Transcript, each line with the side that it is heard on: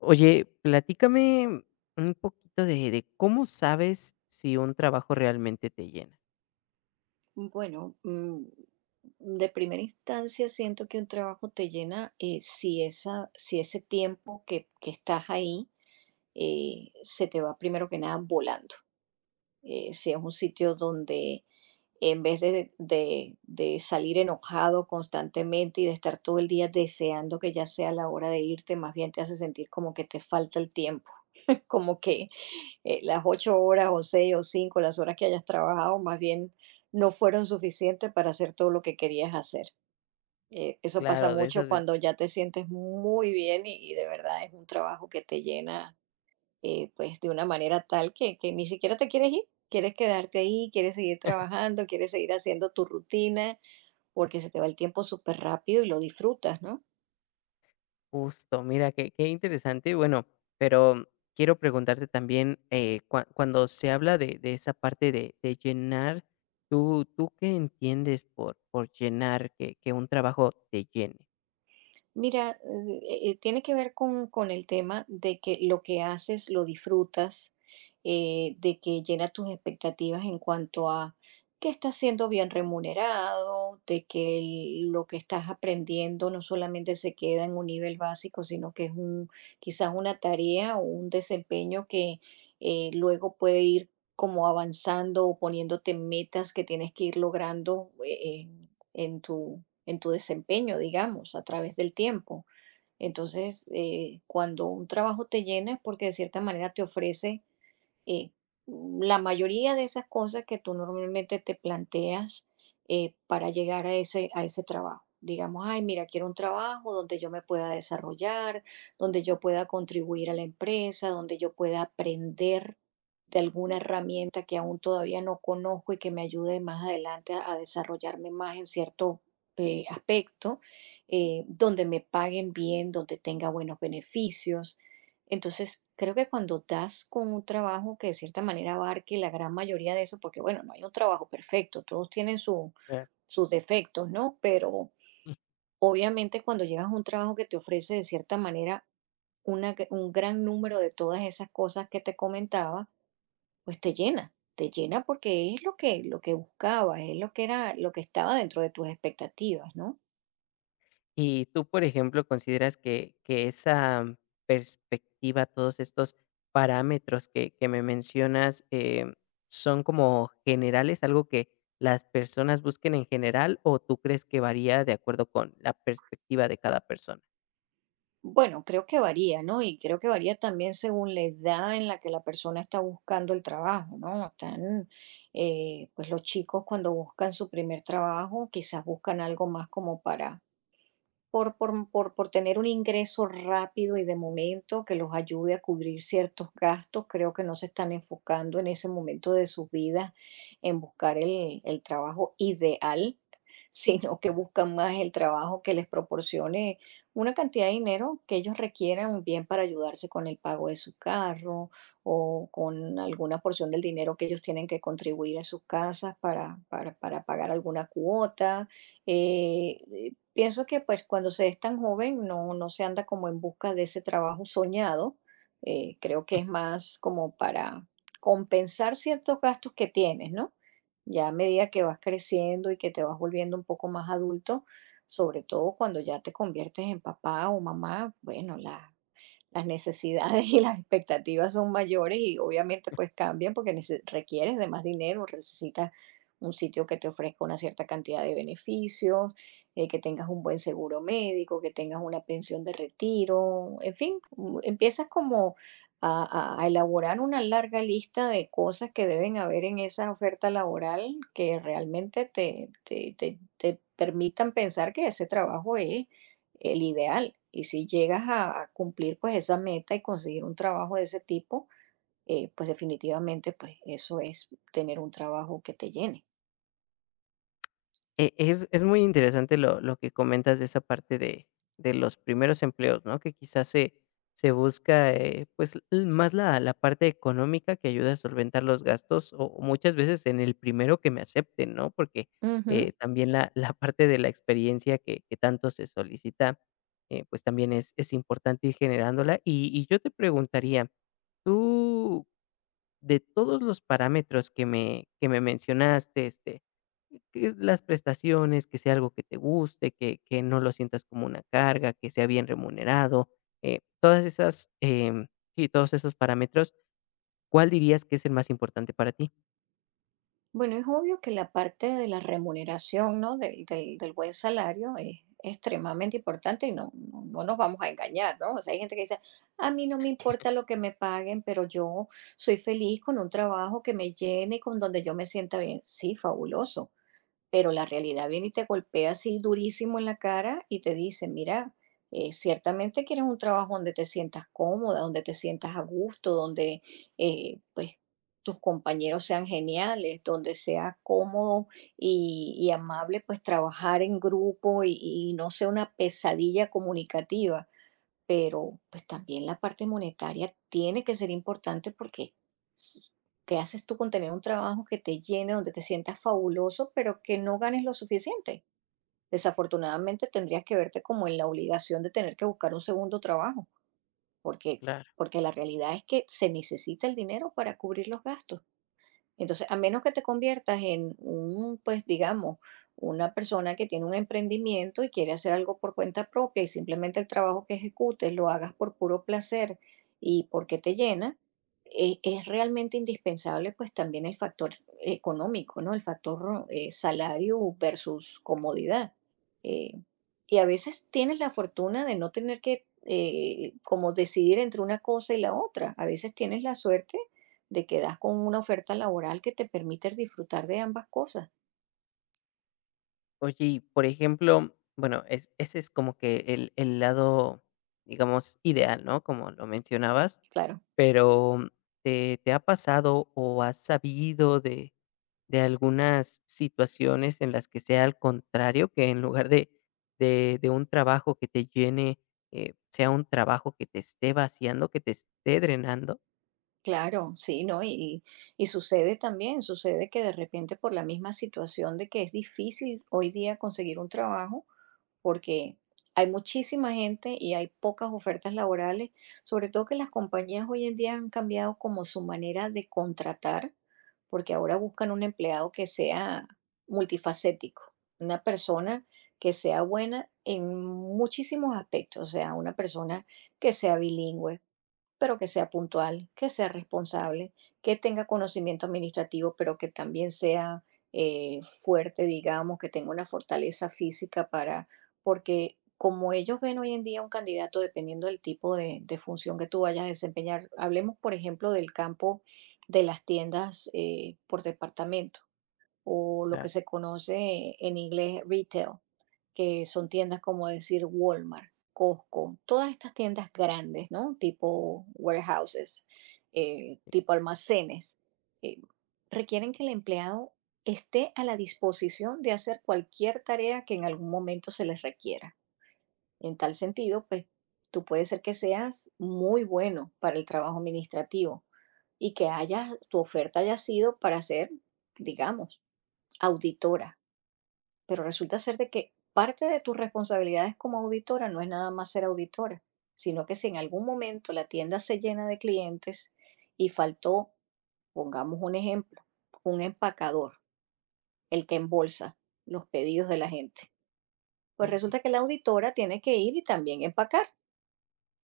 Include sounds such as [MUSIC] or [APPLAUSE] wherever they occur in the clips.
left: Oye, platícame un poquito de cómo sabes si un trabajo realmente te llena.
right: Bueno, de primera instancia siento que un trabajo te llena si ese tiempo que estás ahí se te va primero que nada volando. Si es un sitio donde en vez de salir enojado constantemente y de estar todo el día deseando que ya sea la hora de irte, más bien te hace sentir como que te falta el tiempo, [LAUGHS] como que las 8 horas o 6 o 5 las horas que hayas trabajado, más bien no fueron suficientes para hacer todo lo que querías hacer. Eso pasa
left: Claro, de
right: mucho
left: esas veces.
right: cuando ya te sientes muy bien y de verdad es un trabajo que te llena pues de una manera tal que ni siquiera te quieres ir. Quieres quedarte ahí, quieres seguir trabajando, quieres seguir haciendo tu rutina, porque se te va el tiempo súper rápido y lo disfrutas, ¿no?
left: Justo, mira, qué interesante. Bueno, pero quiero preguntarte también, cuando se habla de esa parte de llenar, ¿tú qué entiendes por llenar, que un trabajo te llene?
right: Mira, tiene que ver con el tema de que lo que haces lo disfrutas, de que llena tus expectativas en cuanto a que estás siendo bien remunerado, de que lo que estás aprendiendo no solamente se queda en un nivel básico, sino que es quizás una tarea o un desempeño que luego puede ir como avanzando o poniéndote metas que tienes que ir logrando en tu en tu desempeño, digamos, a través del tiempo. Entonces, cuando un trabajo te llena es porque de cierta manera te ofrece eh, la mayoría de esas cosas que tú normalmente te planteas para llegar a ese, trabajo. Digamos, ay, mira, quiero un trabajo donde yo me pueda desarrollar, donde yo pueda contribuir a la empresa, donde yo pueda aprender de alguna herramienta que aún todavía no conozco y que me ayude más adelante a desarrollarme más en cierto aspecto, donde me paguen bien, donde tenga buenos beneficios. Entonces, creo que cuando das con un trabajo que de cierta manera abarque la gran mayoría de eso, porque bueno, no hay un trabajo perfecto, todos tienen
left: Claro.
right: sus defectos, ¿no? Pero obviamente cuando llegas a un trabajo que te ofrece de cierta manera un gran número de todas esas cosas que te comentaba, pues te llena porque es lo que buscabas, es lo que era, lo que estaba dentro de tus expectativas, ¿no?
left: Y tú, por ejemplo, ¿consideras que esa perspectiva, todos estos parámetros que me mencionas, son como generales, algo que las personas busquen en general, o tú crees que varía de acuerdo con la perspectiva de cada persona?
right: Bueno, creo que varía, ¿no? Y creo que varía también según la edad en la que la persona está buscando el trabajo, ¿no? Están, pues los chicos cuando buscan su primer trabajo, quizás buscan algo más como para por tener un ingreso rápido y de momento que los ayude a cubrir ciertos gastos. Creo que no se están enfocando en ese momento de sus vidas en buscar el trabajo ideal, [LAUGHS] sino que buscan más el trabajo que les proporcione una cantidad de dinero que ellos requieran bien para ayudarse con el pago de su carro o con alguna porción del dinero que ellos tienen que contribuir a sus casas para, para pagar alguna cuota. eh, Pienso que pues cuando se es tan joven no, no se anda como en busca de ese trabajo soñado. Creo que es más como para compensar ciertos gastos que tienes, ¿no? Ya a medida que vas creciendo y que te vas volviendo un poco más adulto, sobre todo cuando ya te conviertes en papá o mamá, bueno, las necesidades y las expectativas son mayores y obviamente pues cambian porque requieres de más dinero, necesitas un sitio que te ofrezca una cierta cantidad de beneficios, que tengas un buen seguro médico, que tengas una pensión de retiro, en fin, empiezas como a elaborar una larga lista de cosas que deben haber en esa oferta laboral que realmente te, te permitan pensar que ese trabajo es el ideal. Y si llegas a cumplir pues esa meta y conseguir un trabajo de ese tipo, pues definitivamente pues eso es tener un trabajo que te llene.
left: Es muy interesante lo que comentas de esa parte de los primeros empleos, ¿no? Que quizás se busca, pues, l más la parte económica que ayuda a solventar los gastos, o muchas veces en el primero que me acepten, ¿no? Porque,
right: Ujú.
left: también la parte de la experiencia que tanto se solicita, pues, también es importante ir generándola. Y yo te preguntaría, ¿tú de todos los parámetros que me mencionaste, este, que las prestaciones, que sea algo que te guste, que no lo sientas como una carga, que sea bien remunerado, todas esas, sí, todos esos parámetros, ¿cuál dirías que es el más importante para ti?
right: Bueno, es obvio que la parte de la remuneración, ¿no? Del buen salario es extremadamente importante y no, no, no nos vamos a engañar, ¿no? O sea, hay gente que dice, a mí no me importa lo que me paguen, pero yo soy feliz con un trabajo que me llene y con donde yo me sienta bien. Sí, fabuloso. Pero la realidad viene y te golpea así durísimo en la cara y te dice, mira, ciertamente quieres un trabajo donde te sientas cómoda, donde te sientas a gusto, donde pues tus compañeros sean geniales, donde sea cómodo y amable pues trabajar en grupo y no sea una pesadilla comunicativa. Pero, pues, también la parte monetaria tiene que ser importante porque s ¿qué haces tú con tener un trabajo que te llene, donde te sientas fabuloso, pero que no ganes lo suficiente? Desafortunadamente, tendrías que verte como en la obligación de tener que buscar un segundo trabajo, porque
left: Claro.
right: porque la realidad es que se necesita el dinero para cubrir los gastos. Entonces, a menos que te conviertas en pues digamos, una persona que tiene un emprendimiento y quiere hacer algo por cuenta propia y simplemente el trabajo que ejecutes lo hagas por puro placer y porque te llena, es realmente indispensable pues también el factor económico, ¿no? El factor salario versus comodidad. Eh, y a veces tienes la fortuna de no tener que como decidir entre una cosa y la otra. A veces tienes la suerte de que das con una oferta laboral que te permite disfrutar de ambas cosas.
left: Oye, y por ejemplo, bueno, es ese es como que el lado, digamos, ideal, ¿no? Como lo mencionabas,
right: Claro,
left: pero, ¿te ha pasado o has sabido de algunas situaciones en las que sea al contrario, que en lugar de un trabajo que te llene, sea un trabajo que te esté vaciando, que te esté drenando.
right: claro, sí, ¿no? Y sucede también, sucede que de repente por la misma situación de que es difícil hoy día conseguir un trabajo, porque hay muchísima gente y hay pocas ofertas laborales, sobre todo que las compañías hoy en día han cambiado como su manera de contratar, porque ahora buscan un empleado que sea multifacético, una persona que sea buena en muchísimos aspectos, o sea, una persona que sea bilingüe, pero que sea puntual, que sea responsable, que tenga conocimiento administrativo, pero que también sea fuerte, digamos, que tenga una fortaleza física para, porque como ellos ven hoy en día un candidato, dependiendo del tipo de función que tú vayas a desempeñar, hablemos, por ejemplo, del campo de las tiendas por departamento o lo
left: Claro,
right: que se conoce en inglés retail, que son tiendas como decir Walmart, Costco, todas estas tiendas grandes, ¿no? Tipo warehouses,
left: sí.
right: tipo almacenes, eh, requieren que el empleado esté a la disposición de hacer cualquier tarea que en algún momento se les requiera. En tal sentido, pues tú puedes ser que seas muy bueno para el trabajo administrativo y que haya, tu oferta haya sido para ser, digamos, auditora, pero resulta ser de que parte de tus responsabilidades como auditora no es nada más ser auditora, sino que si en algún momento la tienda se llena de clientes y faltó, pongamos un ejemplo, un empacador, el que embolsa los pedidos de la gente, pues
left: Sí, sí.
right: resulta que la auditora tiene que ir y también empacar.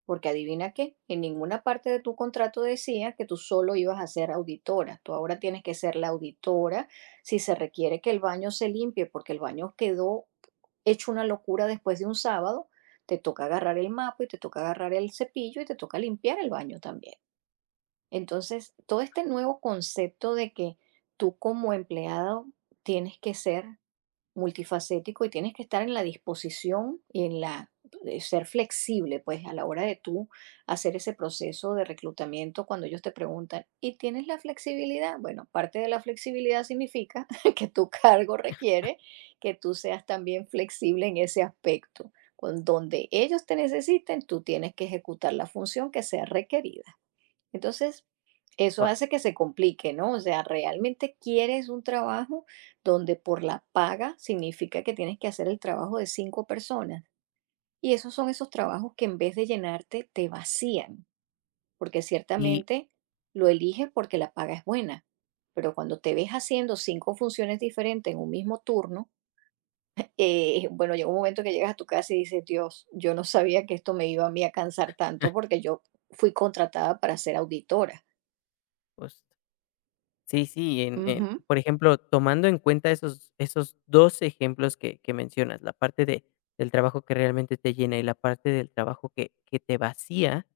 right: Porque adivina qué, en ninguna parte de tu contrato decía que tú solo ibas a ser auditora. Tú ahora tienes que ser la auditora si se requiere que el baño se limpie, porque el baño quedó hecho una locura después de un sábado. Te toca agarrar el mapa y te toca agarrar el cepillo y te toca limpiar el baño también. Entonces, todo este nuevo concepto de que tú como empleado tienes que ser multifacético y tienes que estar en la disposición y en la de ser flexible, pues a la hora de tú hacer ese proceso de reclutamiento cuando ellos te preguntan, ¿y tienes la flexibilidad? Bueno, parte de la flexibilidad significa [LAUGHS] que tu cargo requiere que tú seas también flexible en ese aspecto. Con donde ellos te necesiten, tú tienes que ejecutar la función que sea requerida. Entonces, eso
left: Guau.
right: hace que se complique, ¿no? O sea, realmente quieres un trabajo donde por la paga significa que tienes que hacer el trabajo de cinco personas. Y esos son esos trabajos que en vez de llenarte te vacían, porque
left: Y,
right: ciertamente lo eliges porque la paga es buena. Pero cuando te ves haciendo cinco funciones diferentes en un mismo turno, bueno, llega un momento que llegas a tu casa y dices, Dios, yo no sabía que esto me iba a mí a cansar tanto porque yo fui contratada para ser auditora.
left: pues, sí, sí,
right: Ujú.
left: por ejemplo, tomando en cuenta esos 2 ejemplos que mencionas, la parte de del trabajo que realmente te llena y la parte del trabajo que te vacía.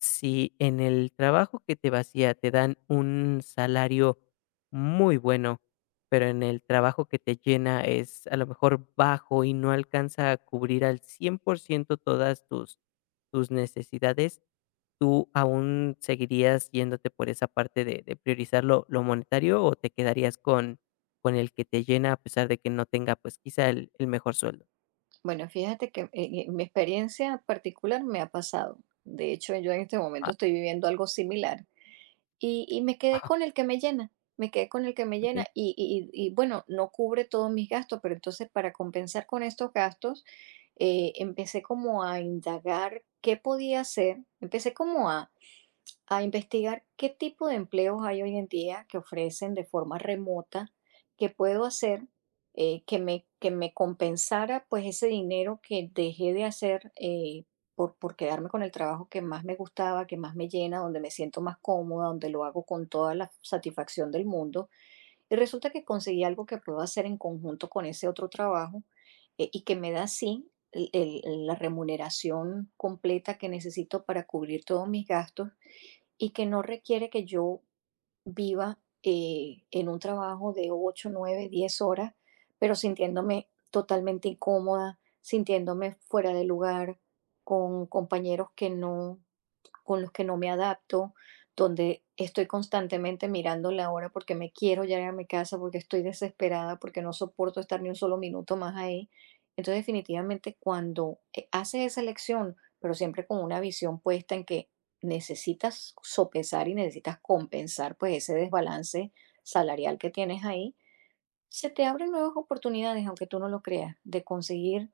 left: Si en el trabajo que te vacía te dan un salario muy bueno, pero en el trabajo que te llena es a lo mejor bajo y no alcanza a cubrir al 100% todas tus, tus necesidades, ¿tú aún seguirías yéndote por esa parte de priorizar lo monetario o te quedarías con el que te llena a pesar de que no tenga pues quizá el mejor sueldo?
right: Bueno, fíjate que mi experiencia particular me ha pasado. De hecho, yo en este
left: Ah,
right: momento estoy viviendo algo similar y me quedé
left: [LAUGHS] wow,
right: con el que me llena, me quedé con el que me llena
left: ok.
right: y, bueno, no cubre todos mis gastos, pero entonces para compensar con estos gastos, empecé como a indagar qué podía hacer, empecé como a investigar qué tipo de empleos hay hoy en día que ofrecen de forma remota, que puedo hacer que me, compensara pues ese dinero que dejé de hacer por quedarme con el trabajo que más me gustaba, que más me llena, donde me siento más cómoda, donde lo hago con toda la satisfacción del mundo. Y resulta que conseguí algo que puedo hacer en conjunto con ese otro trabajo y que me da sí la remuneración completa que necesito para cubrir todos mis gastos y que no requiere que yo viva en un trabajo de 8, 9, 10 horas, pero sintiéndome totalmente incómoda, sintiéndome fuera de lugar, con compañeros que no, con los que no me adapto, donde estoy constantemente mirando la hora porque me quiero llegar a mi casa, porque estoy desesperada, porque no soporto estar ni un solo minuto más ahí. Entonces, definitivamente, cuando haces esa elección, pero siempre con una visión puesta en que necesitas sopesar y necesitas compensar pues ese desbalance salarial que tienes ahí, se te abren nuevas oportunidades, aunque tú no lo creas, de conseguir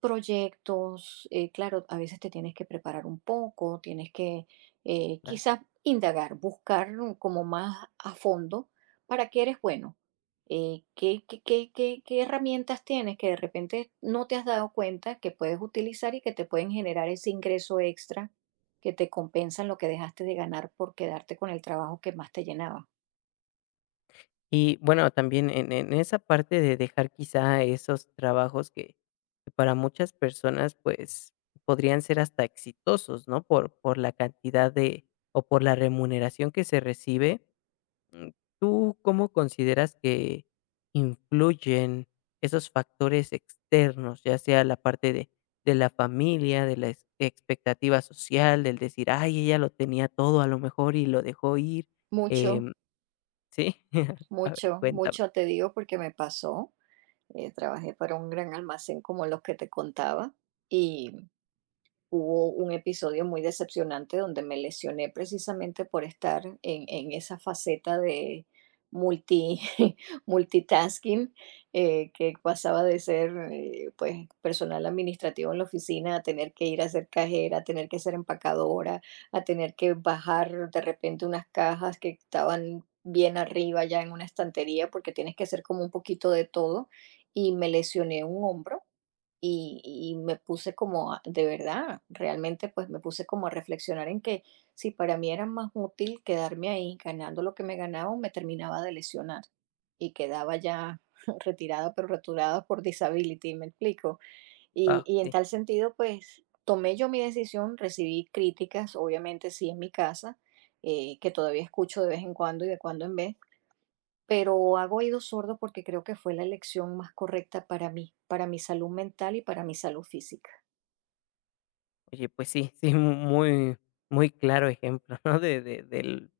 right: proyectos, claro, a veces te tienes que preparar un poco, tienes que
left: Claro.
right: quizás indagar, buscar como más a fondo para qué eres bueno, qué, qué, qué, qué herramientas tienes que de repente no te has dado cuenta que puedes utilizar y que te pueden generar ese ingreso extra que te compensan lo que dejaste de ganar por quedarte con el trabajo que más te llenaba.
left: Y bueno, también en esa parte de dejar quizá esos trabajos que para muchas personas, pues, podrían ser hasta exitosos, ¿no? Por la cantidad de o por la remuneración que se recibe, ¿tú cómo consideras que influyen esos factores externos? Ya sea la parte de la familia, de la ex expectativa social, del decir: "Ay, ella lo tenía todo, a lo mejor, y lo dejó ir".
right: Mucho,
left: Em, sí, [LAUGHS] a ver,
right: mucho,
left: cuéntame.
right: mucho te digo porque me pasó. Trabajé para un gran almacén como los que te contaba y hubo un episodio muy decepcionante donde me lesioné precisamente por estar en esa faceta de multi, [LAUGHS] multitasking, que pasaba de ser pues, personal administrativo en la oficina a tener que ir a ser cajera, a tener que ser empacadora, a tener que bajar de repente unas cajas que estaban bien arriba ya en una estantería porque tienes que hacer como un poquito de todo y me lesioné un hombro y me puse como, de verdad, realmente pues me puse como a reflexionar en que si para mí era más útil quedarme ahí ganando lo que me ganaba o me terminaba de lesionar y quedaba ya [LAUGHS] retirada, pero retirada por disability, me explico.
left: Ah,
right: Y en
left: sí.
right: tal sentido pues tomé yo mi decisión, recibí críticas, obviamente sí en mi casa, que todavía escucho de vez en cuando y de cuando en vez, pero hago oído sordo porque creo que fue la elección más correcta para mí, para mi salud mental y para mi salud física.
left: Oye, pues sí, sí, muy, muy claro ejemplo, ¿no? De del,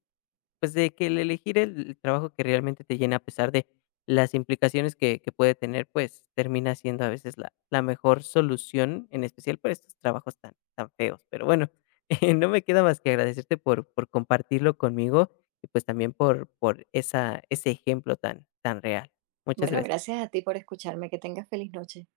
left: pues, de que el elegir el trabajo que realmente te llena, a pesar de las implicaciones que puede tener, pues, termina siendo a veces la mejor solución, en especial para estos trabajos tan feos. Pero bueno, [LAUGHS] no me queda más que agradecerte por compartirlo conmigo y, pues, también por esa ese ejemplo tan real. Muchas
right: Bueno,
left: gracias.
right: gracias a ti por escucharme. Que tengas feliz noche.